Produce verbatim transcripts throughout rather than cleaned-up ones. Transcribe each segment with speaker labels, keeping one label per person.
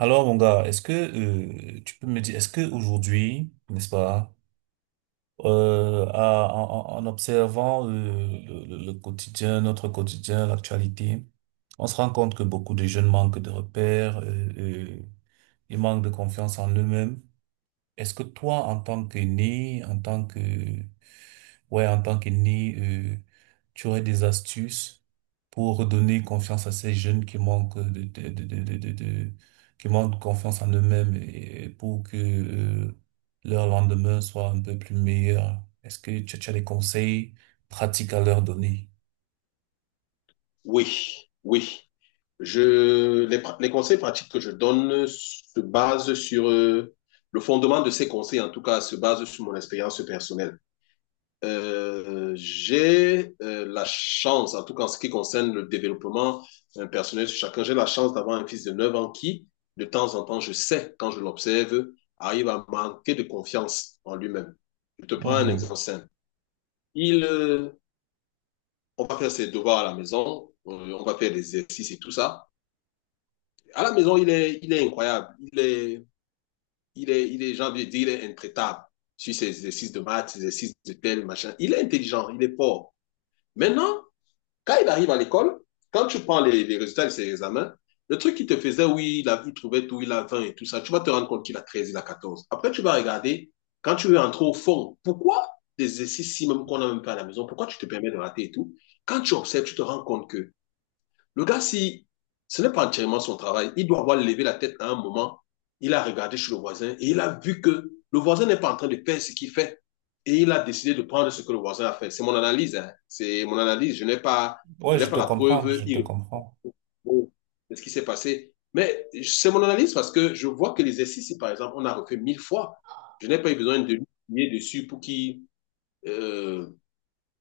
Speaker 1: Alors, mon gars, est-ce que euh, tu peux me dire, est-ce que aujourd'hui, n'est-ce pas, euh, à- en, en- en observant euh, le, le- le quotidien, notre quotidien, l'actualité, on se rend compte que beaucoup de jeunes manquent de repères, euh, euh, ils manquent de confiance en eux-mêmes. Est-ce que toi, en tant que né, en tant que, ouais, en tant que né, euh, tu aurais des astuces pour redonner confiance à ces jeunes qui manquent de, de, de, de, de, de- de- qui manquent confiance en eux-mêmes et pour que, euh, leur lendemain soit un peu plus meilleur? Est-ce que tu, tu as des conseils pratique à leur donner.
Speaker 2: Oui, oui. Je, les, pra- les conseils pratiques que je donne se basent sur... euh, le fondement de ces conseils, en tout cas, se base sur mon expérience personnelle. Euh, j'ai euh, la chance, en tout cas en ce qui concerne le développement euh, personnel sur chacun, j'ai la chance d'avoir un fils de neuf ans qui, de temps en temps, je sais, quand je l'observe, arrive à manquer de confiance en lui-même. Je te prends un exemple
Speaker 1: Mhm.
Speaker 2: simple. Il, euh, on va faire ses devoirs à la maison, euh, on va faire des exercices et tout ça. À la maison, il est, il est incroyable. Il est, il est, il est, j'ai envie de dire, il est intraitable sur ses exercices de maths, ses exercices de tel, machin. Il est intelligent, il est fort. Maintenant, quand il arrive à l'école, quand tu prends les, les résultats de ses examens, le truc qu'il te faisait, oui, il, a, il trouvait tout, il a vingt et tout ça, tu vas te rendre compte qu'il a treize, il a quatorze. Après, tu vas regarder, quand tu veux entrer au fond, pourquoi des exercices si même qu'on n'a même pas à la maison, pourquoi tu te permets de rater et tout. Quand tu observes, tu te rends compte que le gars, si ce n'est pas entièrement son travail, il doit avoir levé la tête à un moment, il a regardé chez le voisin et il a vu que le voisin n'est pas en train de faire ce qu'il fait. Et il a décidé de prendre ce que le voisin a fait. C'est mon analyse, hein. C'est mon analyse. Je n'ai pas,
Speaker 1: Ouais,
Speaker 2: je n'ai
Speaker 1: je
Speaker 2: pas
Speaker 1: te
Speaker 2: la
Speaker 1: comprends,
Speaker 2: preuve
Speaker 1: je te
Speaker 2: irréfutable
Speaker 1: comprends.
Speaker 2: de ce qui s'est passé. Mais c'est mon analyse parce que je vois que l'exercice, si par exemple, on a refait mille fois, je n'ai pas eu besoin de lui appuyer dessus pour qu'il euh,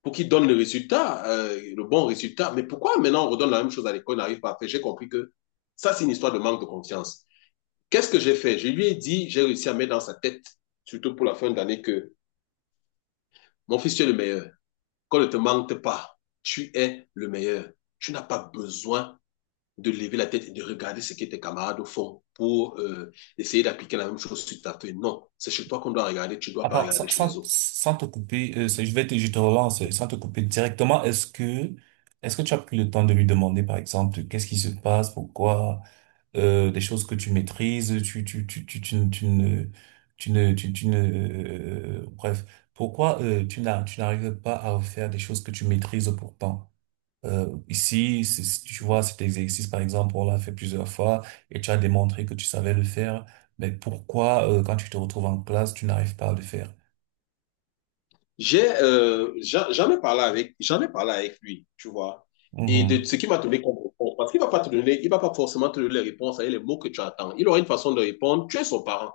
Speaker 2: pour qu'il donne le résultat, euh, le bon résultat. Mais pourquoi maintenant on redonne la même chose à l'école, on n'arrive pas à faire. J'ai compris que ça, c'est une histoire de manque de confiance. Qu'est-ce que j'ai fait? Je lui ai dit, j'ai réussi à mettre dans sa tête, surtout pour la fin d'année, que mon fils, tu es le meilleur. Qu'on ne te manque pas, tu es le meilleur. Tu n'as pas besoin de lever la tête et de regarder ce que tes camarades font pour euh, essayer d'appliquer la même chose sur ta feuille. Non, c'est chez toi qu'on doit regarder, tu ne dois pas
Speaker 1: Attends, sans,
Speaker 2: regarder chez les
Speaker 1: sans,
Speaker 2: autres.
Speaker 1: sans te couper, euh, c'est- je vais te, je te relance, euh, sans te couper directement, est-ce que, est-ce que tu as pris le temps de lui demander, par exemple, qu'est-ce qui se passe, pourquoi, euh, des choses que tu maîtrises, tu, tu, tu, tu, tu, ne, tu ne, tu ne, tu- tu ne, euh, bref, pourquoi, euh, tu n'as, tu n'arrives pas à faire des choses que tu maîtrises pourtant? Euh, ici, c'est- tu vois, cet exercice, par exemple, on l'a fait plusieurs fois et tu as démontré que tu savais le faire, mais pourquoi, euh, quand tu te retrouves en classe, tu n'arrives pas à le faire?
Speaker 2: J'ai euh, j'en j'en ai parlé avec j'en ai parlé avec lui, tu vois. Et de
Speaker 1: Mhm,
Speaker 2: ce qu'il m'a donné comme réponse, parce qu'il va pas te donner, il va pas forcément te donner les réponses avec les mots que tu attends. Il aura une façon de répondre. Tu es son parent.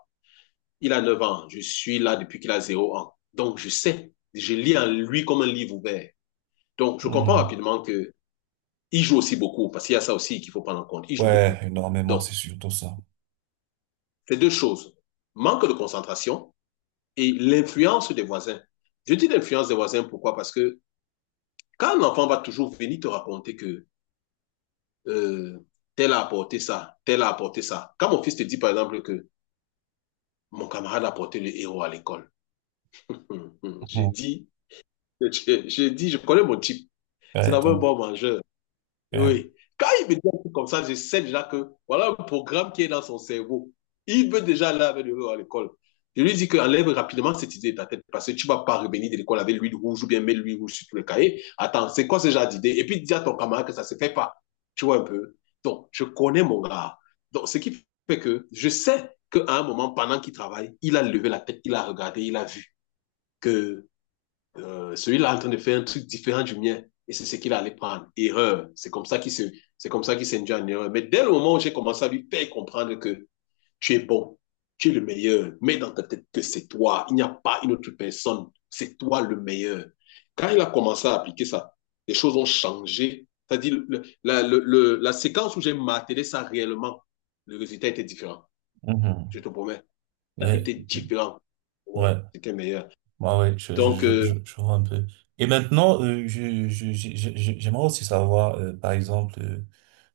Speaker 2: Il a neuf ans. Je suis là depuis qu'il a zéro ans. Donc je sais. Je lis en lui comme un livre ouvert. Donc je comprends
Speaker 1: mhm.
Speaker 2: rapidement que il joue aussi beaucoup parce qu'il y a ça aussi qu'il faut prendre en compte. Il joue
Speaker 1: Ouais,
Speaker 2: beaucoup.
Speaker 1: énormément,
Speaker 2: Donc
Speaker 1: c'est surtout ça.
Speaker 2: c'est deux choses. Manque de concentration et l'influence des voisins. Je dis l'influence des voisins pourquoi? Parce que quand un enfant va toujours venir te raconter que euh, tel a apporté ça, tel a apporté ça. Quand mon fils te dit par exemple que mon camarade a apporté le héros à l'école, hum, hum, hum, j'ai
Speaker 1: Mhm.
Speaker 2: dit, je, dis, je, je, dis, je connais mon type. C'est
Speaker 1: Ouais,
Speaker 2: d'abord un
Speaker 1: donc,
Speaker 2: bon mangeur.
Speaker 1: ouais,
Speaker 2: Oui. Quand il me dit un truc comme ça, je sais déjà que voilà un programme qui est dans son cerveau. Il veut déjà aller avec lui à l'école. Je lui dis qu'enlève rapidement cette idée de ta tête parce que tu ne vas pas revenir de l'école avec l'huile rouge ou bien mettre l'huile rouge sur tout le cahier. Attends, c'est quoi ce genre d'idée? Et puis dis à ton camarade que ça ne se fait pas. Tu vois un peu? Donc, je connais mon gars. Donc, ce qui fait que je sais qu'à un moment, pendant qu'il travaille, il a levé la tête, il a regardé, il a vu que euh, celui-là est en train de faire un truc différent du mien. Et c'est ce qu'il allait prendre. Erreur. C'est comme ça qu'il se, c'est comme ça qu'il s'est induit en erreur. Mais dès le moment où j'ai commencé à lui faire comprendre que tu es bon, tu es le meilleur, mets dans ta tête que c'est toi. Il n'y a pas une autre personne. C'est toi le meilleur. Quand il a commencé à appliquer ça, les choses ont changé. C'est-à-dire, le, la, le, le, la séquence où j'ai martelé ça réellement, le résultat était différent.
Speaker 1: mhm.
Speaker 2: Je te promets, ça
Speaker 1: Ouais,
Speaker 2: était différent. Ouais,
Speaker 1: ouais,
Speaker 2: c'était meilleur.
Speaker 1: ouais, ouais, je, je,
Speaker 2: Donc,
Speaker 1: je,
Speaker 2: euh,
Speaker 1: je, je vois un peu. Et maintenant, euh, je, je, je- je- je- j'aimerais aussi savoir, euh, par exemple, euh,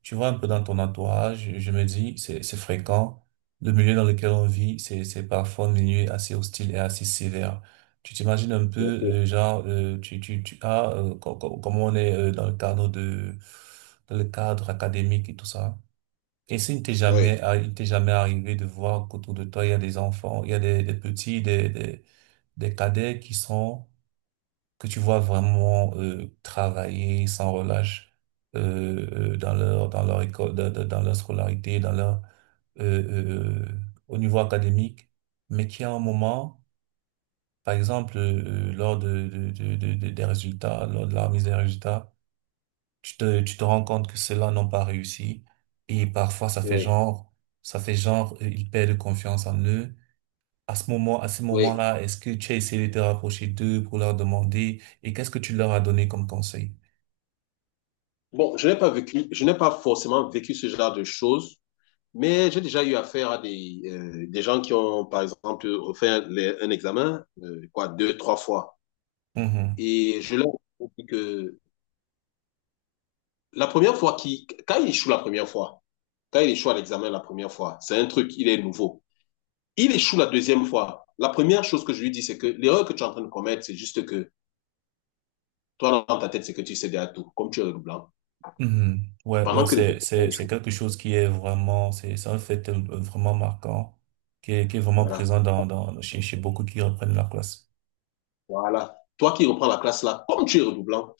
Speaker 1: tu vois un peu dans ton entourage, je, me dis, c'est, c'est fréquent, le milieu dans lequel on vit, c'est, c'est parfois un milieu assez hostile et assez sévère. Tu t'imagines un peu, euh, genre, euh, tu, tu, tu, as, euh, co- co- comment on est euh, dans le cadre de, dans le cadre académique et tout ça. Et s'il ne t'est jamais,
Speaker 2: ouais,
Speaker 1: arri- il t'est jamais arrivé de voir qu'autour de toi, il y a des enfants, il y a des, des petits, des, des, des cadets qui sont, que tu vois vraiment euh, travailler sans relâche euh, euh, dans leur, dans leur école, dans, dans dans leur scolarité, dans leur, euh, euh, euh, au niveau académique, mais qui à un moment, par exemple, euh, euh, lors de, de, de, de- de- des résultats, lors de la remise des résultats, tu te, tu te rends compte que ceux-là n'ont pas réussi. Et parfois, ça fait
Speaker 2: ouais.
Speaker 1: genre, ça fait genre, euh, ils perdent confiance en eux. À ce moment, à ce
Speaker 2: Oui.
Speaker 1: moment-là, est-ce que tu as essayé de te rapprocher d'eux pour leur demander et qu'est-ce que tu leur as donné comme conseil?
Speaker 2: Bon, je n'ai pas vécu, je n'ai pas forcément vécu ce genre de choses, mais j'ai déjà eu affaire à des, euh, des gens qui ont, par exemple, refait les- un examen, euh, quoi, deux, trois fois.
Speaker 1: Mhm.
Speaker 2: Et je leur ai dit que la première fois qui, quand il échoue la première fois, quand il échoue à l'examen la première fois, c'est un truc, il est nouveau. Il échoue la deuxième fois. La première chose que je lui dis, c'est que l'erreur que tu es en train de commettre, c'est juste que toi, dans ta tête, c'est que tu sais déjà tout, comme tu es le blanc.
Speaker 1: Mhm. Ouais, ouais,
Speaker 2: Pendant que les
Speaker 1: c'est, c'est, c'est
Speaker 2: autres,
Speaker 1: quelque chose qui est vraiment, c'est, c'est un fait euh, vraiment marquant, qui est, qui est vraiment
Speaker 2: voilà.
Speaker 1: présent dans, dans, chez, chez beaucoup qui reprennent la classe.
Speaker 2: Voilà. Toi qui reprends la classe là, comme tu es redoublant,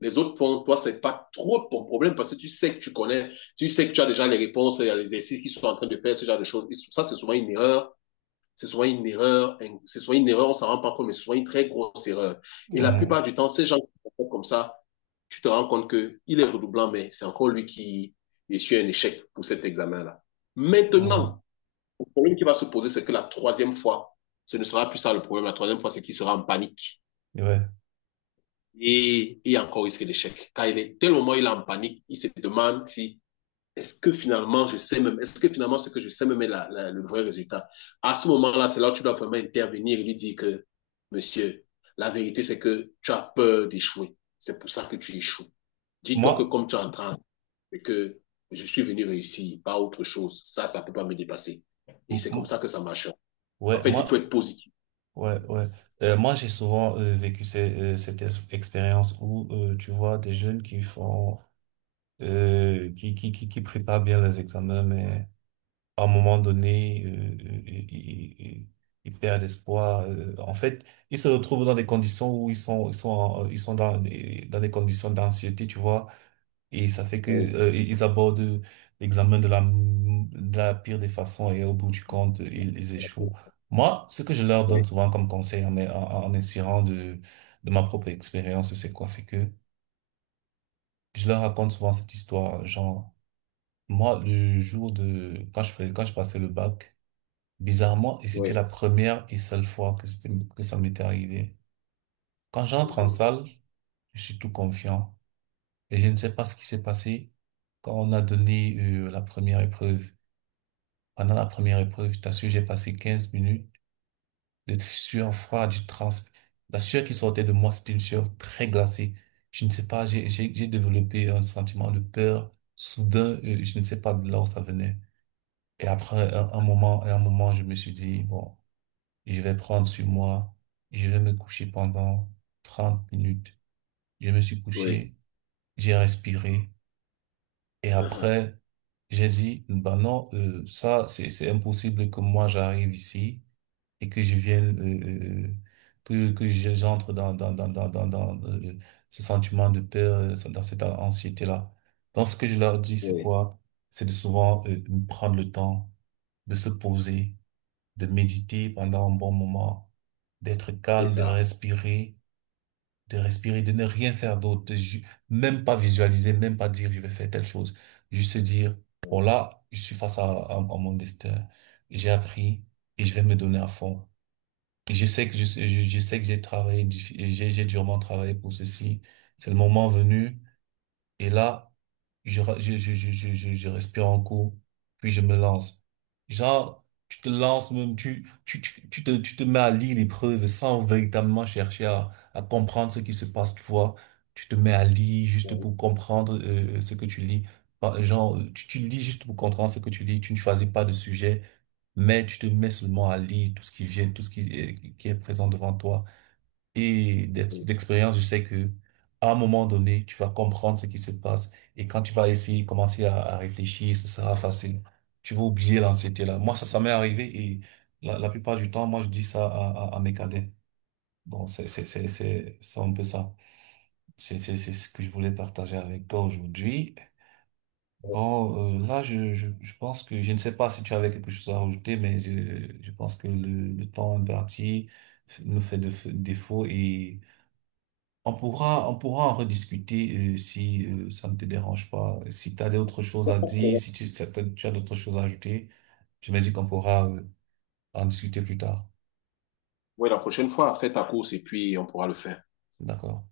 Speaker 2: les autres font, toi, c'est pas trop ton problème parce que tu sais que tu connais, tu sais que tu as déjà les réponses, il y a les exercices qui sont en train de faire, ce genre de choses. Et ça, c'est souvent une erreur. C'est souvent une erreur, hein, c'est souvent une erreur, on s'en rend pas compte, mais c'est souvent une très grosse erreur. Et la plupart
Speaker 1: Mhm.
Speaker 2: du temps, ces gens qui font comme ça, tu te rends compte que il est redoublant, mais c'est encore lui qui essuie un échec pour cet examen-là.
Speaker 1: Mhm.
Speaker 2: Maintenant, le problème qui va se poser, c'est que la troisième fois, ce ne sera plus ça le problème. La troisième fois, c'est qu'il sera en panique.
Speaker 1: Ouais.
Speaker 2: Et il y a encore risque d'échec. Car il est, tel moment, où il est en panique, il se demande si, est-ce que finalement, je sais même, est-ce que finalement, ce que je sais même est la, la, le vrai résultat? À ce moment-là, c'est là où tu dois vraiment intervenir et lui dire que, monsieur, la vérité, c'est que tu as peur d'échouer. C'est pour ça que tu échoues. Dis-toi
Speaker 1: Moi,
Speaker 2: que comme tu es en train, et que je suis venu réussir, pas autre chose. Ça, ça ne peut pas me dépasser. Et
Speaker 1: m-
Speaker 2: c'est comme
Speaker 1: m-
Speaker 2: ça que ça marche. En
Speaker 1: ouais,
Speaker 2: fait, il faut
Speaker 1: moi,
Speaker 2: être positif.
Speaker 1: ouais, ouais. Euh, moi, j'ai souvent euh, vécu ces- euh, cette ex- expérience où, euh, tu vois, des jeunes qui font, euh, qui, qui, qui, qui préparent bien les examens, mais à un moment donné, euh, ils, ils- ils- ils perdent espoir. euh, en fait, ils se retrouvent dans des conditions où ils sont, ils sont, en- euh, ils sont dans, des- dans des conditions d'anxiété, tu vois. Et ça fait que,
Speaker 2: Oui,
Speaker 1: euh, ils abordent l'examen de la, m- de la pire des façons et au bout du compte, ils, ils échouent. Moi, ce que je leur donne souvent comme conseil en, en, en inspirant de, de ma propre expérience, c'est quoi? C'est que je leur raconte souvent cette histoire. Genre, moi, le jour de, quand je fais, quand je passais le bac. Bizarrement, et c'était
Speaker 2: oui.
Speaker 1: la première et seule fois que c'était, que ça m'était arrivé. Quand j'entre en
Speaker 2: Mhm.
Speaker 1: salle, je suis tout confiant et je ne sais pas ce qui s'est passé quand on a donné euh, la première épreuve. Pendant la première épreuve, je t'assure, j'ai passé quinze minutes de sueur froide, du trans. La sueur qui sortait de moi, c'était une sueur très glacée. Je ne sais pas, j'ai, j'ai, j'ai développé un sentiment de peur soudain, euh, je ne sais pas de là où ça venait. Et après un, un moment, à un moment, je me suis dit, bon, je vais prendre sur moi. Je vais me coucher pendant trente minutes. Je me suis
Speaker 2: Oui,
Speaker 1: couché, j'ai respiré. Et
Speaker 2: mhm,
Speaker 1: après, j'ai dit, bah non, euh, ça, c'est, c'est impossible que moi j'arrive ici et que je vienne, euh, euh, que, que je- j'entre dans, dans, dans, dans, dans, dans euh, ce sentiment de peur, euh, dans cette anxiété-là. Donc, ce que je leur dis, c'est
Speaker 2: oui,
Speaker 1: quoi? C'est de souvent, euh, prendre le temps de se poser de méditer pendant un bon moment, d'être
Speaker 2: c'est
Speaker 1: calme, de
Speaker 2: ça.
Speaker 1: respirer, de respirer, de ne rien faire d'autre, de ju- même pas visualiser, même pas dire je vais faire telle chose, juste se dire, bon là, je suis face à, à- à mon destin, j'ai appris et je vais me donner à fond. Et je sais que je, sais- je, je sais que j'ai travaillé, diffi- j'ai j'ai durement travaillé pour ceci. C'est le moment venu. Et là, je, ra- je, je, je, je, je, je respire un coup, puis je me lance. Genre, tu te lances même, tu, tu, tu, tu te, tu te mets à lire les preuves sans véritablement chercher à, à comprendre ce qui se passe, tu vois. Tu te mets à lire juste pour comprendre euh, euh, ce que tu lis. Par- Genre, tu, tu lis juste pour comprendre ce que tu lis. Tu ne choisis pas de sujet, mais tu te mets seulement à lire tout ce qui vient, tout ce qui est, qui est présent devant toi. Et d'ex- d'expérience, je sais que à un moment donné, tu vas comprendre ce qui se passe. Et quand tu vas essayer, commencer à, à réfléchir, ce sera facile. Tu vas oublier l'anxiété-là. Moi, ça, ça m'est arrivé et la, la plupart du temps, moi, je dis ça à, à, à mes cadets. Donc, c'est, c'est, c'est, c'est, c'est un peu ça. C'est, c'est, c'est ce que je voulais partager avec toi aujourd'hui. Bon, euh, là, je, je, je pense que, je ne sais pas si tu avais quelque chose à rajouter, mais je, je pense que le, le temps imparti nous fait de, défaut et on pourra, on pourra en rediscuter euh, si euh, ça ne te dérange pas. Si tu as d'autres choses à dire, si tu, si t'as- tu as d'autres choses à ajouter, je me dis qu'on pourra euh, en discuter plus tard.
Speaker 2: Oui, la prochaine fois, fais ta course et puis on pourra le faire.
Speaker 1: D'accord?